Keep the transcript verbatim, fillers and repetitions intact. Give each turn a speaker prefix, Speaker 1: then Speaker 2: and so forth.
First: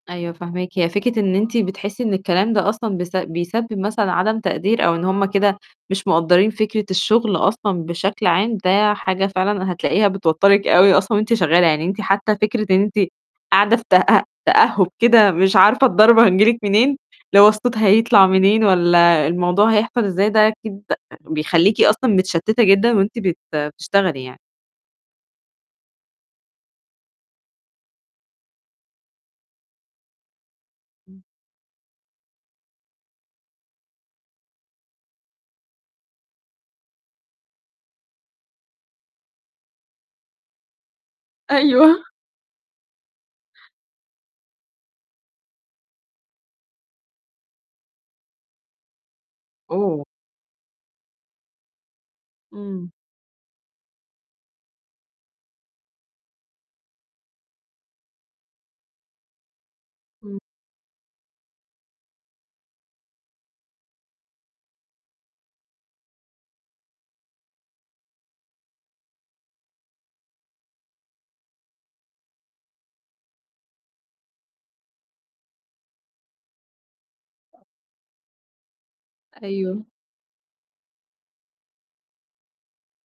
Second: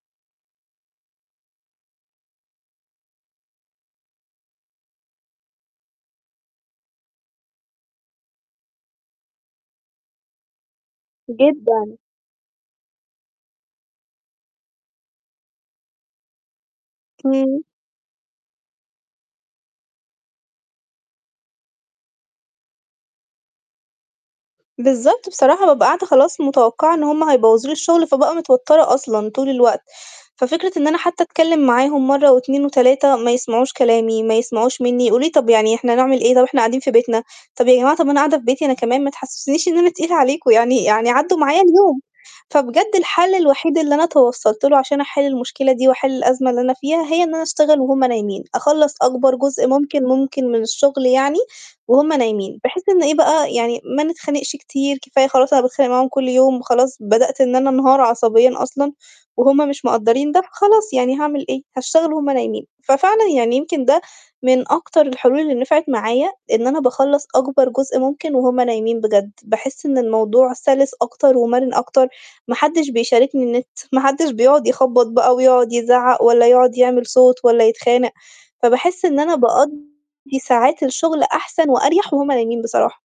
Speaker 1: أيوه فاهماكِ، هي فكرة إن أنتِ بتحسّي إن الكلام ده أصلًا بس بيسبب مثلًا عدم تقدير أو إن هُم كده مش مقدّرين فكرة الشغل أصلًا بشكل عام، ده حاجة فعلًا هتلاقيها بتوترِك أوي أصلًا وأنتِ شغالة، يعني
Speaker 2: جدًا.
Speaker 1: أنتِ حتّى فكرة إن أنتِ قاعدة في تأ تأهب كده مش عارفة الضربة هتيجي لِك منين، لو
Speaker 2: إمم.
Speaker 1: الصوت هيطلع منين والّا الموضوع هيحصل إزاي ده أكيد بيخلّيكِ أصلًا متشتتة جدًا، وأنتِ بت بتشتغلي يعني.
Speaker 2: بالضبط بصراحة بابقى قاعدة خلاص متوقعة إن هُم هيبوظوا لي الشغل فبابقى متوترة أصلًا طول الوقت، ففكرة إن أنا
Speaker 1: إمم.
Speaker 2: حتّى أتكلّم معاهم مَرّة واتنين وتلاتة ما يسمعوش كلامي ما يسمعوش مني، يقولوا لي: "طب يعني إحنا هنعمل إيه طب إحنا قاعدين في بيتنا،" طب يا جماعة طب أنا قاعدة في بيتي أنا كمان ما تحسّسونيش إن أنا تقيلة عليكم يعني يعني عدّوا معايا اليوم،
Speaker 1: أيوه.
Speaker 2: فبجد الحل الوحيد اللي أنا توصلت له عشان أحل المشكلة دي وأحل الأزمة اللي أنا فيها هي إن أنا أشتغل وهُم نايمين أخلَّص أكبر جزء ممكن
Speaker 1: أوه.
Speaker 2: ممكن من الشغل يعني، وهُم نايمين، بحيث
Speaker 1: إمم.
Speaker 2: إن إيه بقى يعني ما نتخانقش كتير كفاية خلاص أنا باتخانق معاهم كلّ يوم، وخلاص بدأت إن أنا انهار عصبيًا أصلًا، وهُم مش مقدّرين
Speaker 1: إمم.
Speaker 2: ده فخلاص يعني هاعمل إيه، هاشتغل وهُم نايمين، ففعلًا يعني يمكن ده من أكتر الحلول اللي نفعت معايا إن أنا باخلَّص أكبر جزء ممكن وهُم نايمين بجد، باحس إن الموضوع سلس أكتر ومرن أكتر، ما حدش بيشاركني النت ما حدش بيقعد يخبّط بقى ويقعد يزعّق والّا يقعد يعمل صوت والّا يتخانق، فباحس إن أنا باقضّي
Speaker 1: أيوه.
Speaker 2: ساعات الشغل أحسن وأريح وهُم نايمين بصراحة.